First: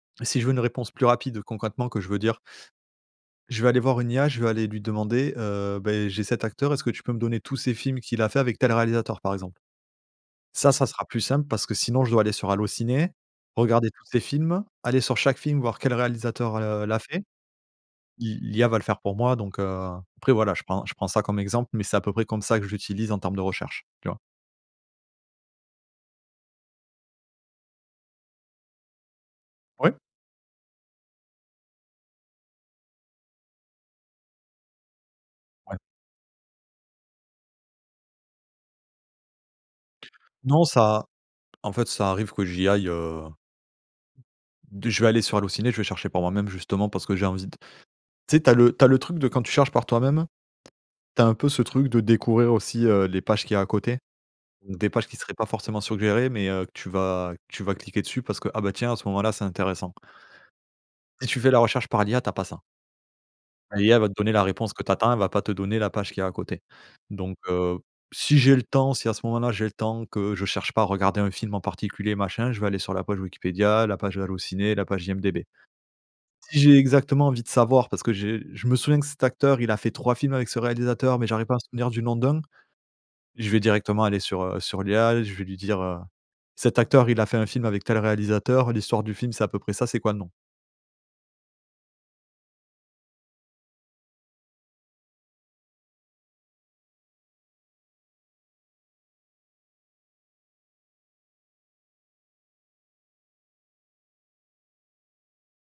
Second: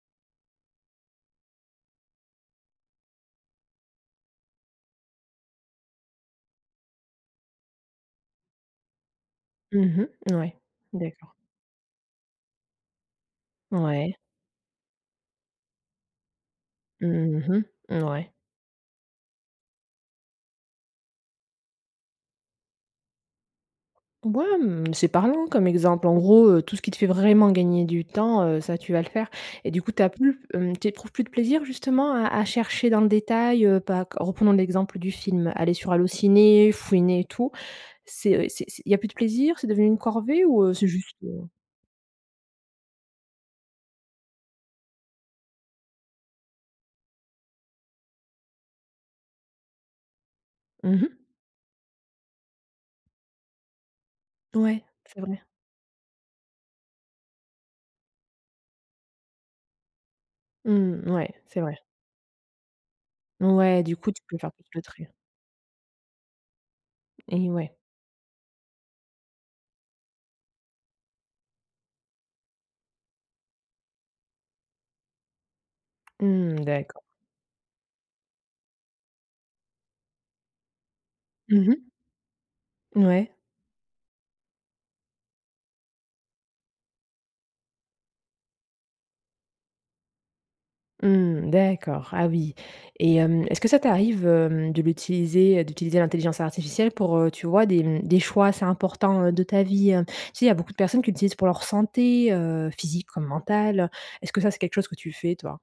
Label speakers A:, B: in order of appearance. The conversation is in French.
A: Et si je veux une réponse plus rapide, concrètement, que je veux dire je vais aller voir une IA. Je vais aller lui demander, heu, beh, j'ai cet acteur, est-ce que tu peux me donner tous ses films qu'il a fait avec tel réalisateur, par exemple.
B: Mmh mh. Mouais.
A: Ça, ça sera plus
B: D'accord.
A: simple parce que sinon je dois aller sur Allo Ciné, regarder tous
B: Mouais.
A: ses films, aller sur chaque film voir quel réalisateur l heu, l'a fait.
B: Mmh mh, mouais.
A: L'i l'IA va le faire pour moi donc, heu, après, voilà, je prends je prends ça comme exemple mais c'est à peu près comme ça que je l'utilise en termes de recherche, tu vois?
B: B ouais mmh, c'est parlant comme exemple. En gros, heu, tout ce qui te fait vraiment gagner du temps, heu, ça, tu vas le faire et du coup,
A: Ouais.
B: tu as plus mmh, tu éprouves plus de plaisir justement à à chercher dans le détail, heu? Pas q reprenons l'exemple du film, aller
A: Ouais.
B: sur Allo ciné, fouiner et tout. C'est heu, c'est c'est il y a plus de plaisir, c'est devenu une corvée
A: Non,
B: ou, heu, c'est
A: ça
B: juste, heu?
A: en fait, ça arrive que j'y aille, heu de je vais aller sur Allo Ciné, je vais chercher par moi-même justement parce que j'ai envie d tu sais, tu as le tu as le truc de quand tu cherches par toi-même,
B: Mmh mh.
A: tu as un peu ce truc de découvrir aussi, heu, les pages qu'il y a à côté.
B: Ouais.
A: Des pages qui
B: C'est
A: seraient
B: vrai.
A: pas forcément suggérées mais, heu, que tu vas que tu vas cliquer dessus parce que ah, bah, tiens à ce moment-là c'est intéressant
B: Mmh.
A: si
B: Mouais.
A: tu fais la
B: C'est vrai.
A: recherche par l'IA tu as pas ça
B: Ouais, du
A: l'IA va
B: coup,
A: te
B: tu
A: donner
B: peux
A: la
B: faire plus
A: réponse
B: le
A: que tu
B: tri.
A: attends. Elle va pas te donner la page qu'il y a à côté. Donc,
B: Et ouais.
A: heu, p si j'ai le temps, si à ce moment-là j'ai le temps, que je cherche pas à regarder un film en particulier machin, je vais aller sur la page Wikipédia, la page Allo ciné, la page IMDb. Si
B: Mmh.
A: j'ai
B: D'accord.
A: exactement envie de savoir parce que j'ai je me souviens que cet acteur il a fait 3 films avec ce réalisateur mais j'arrive pas à
B: Mmh
A: me souvenir
B: mh.
A: du nom d'1.
B: N ouais.
A: Je vais directement aller sur, heu, sur l'IA, je vais lui dire: «Cet acteur il a fait un film avec tel réalisateur, l'histoire du film c'est à peu près ça, c'est quoi le nom?»
B: Mmh. D'accord, ah oui et hem, est-ce que ça t'arrive, hem, de l'utiliser d'utiliser l'intelligence artificielle pour, heu, tu vois, des mmh, des choix assez importants, heu, de ta vie? Tu sais, il y a beaucoup de personnes qui l'utilisent pour leur santé, heu, physique comme mentale. Est ce que ça, c'est quelque chose que tu fais, toi?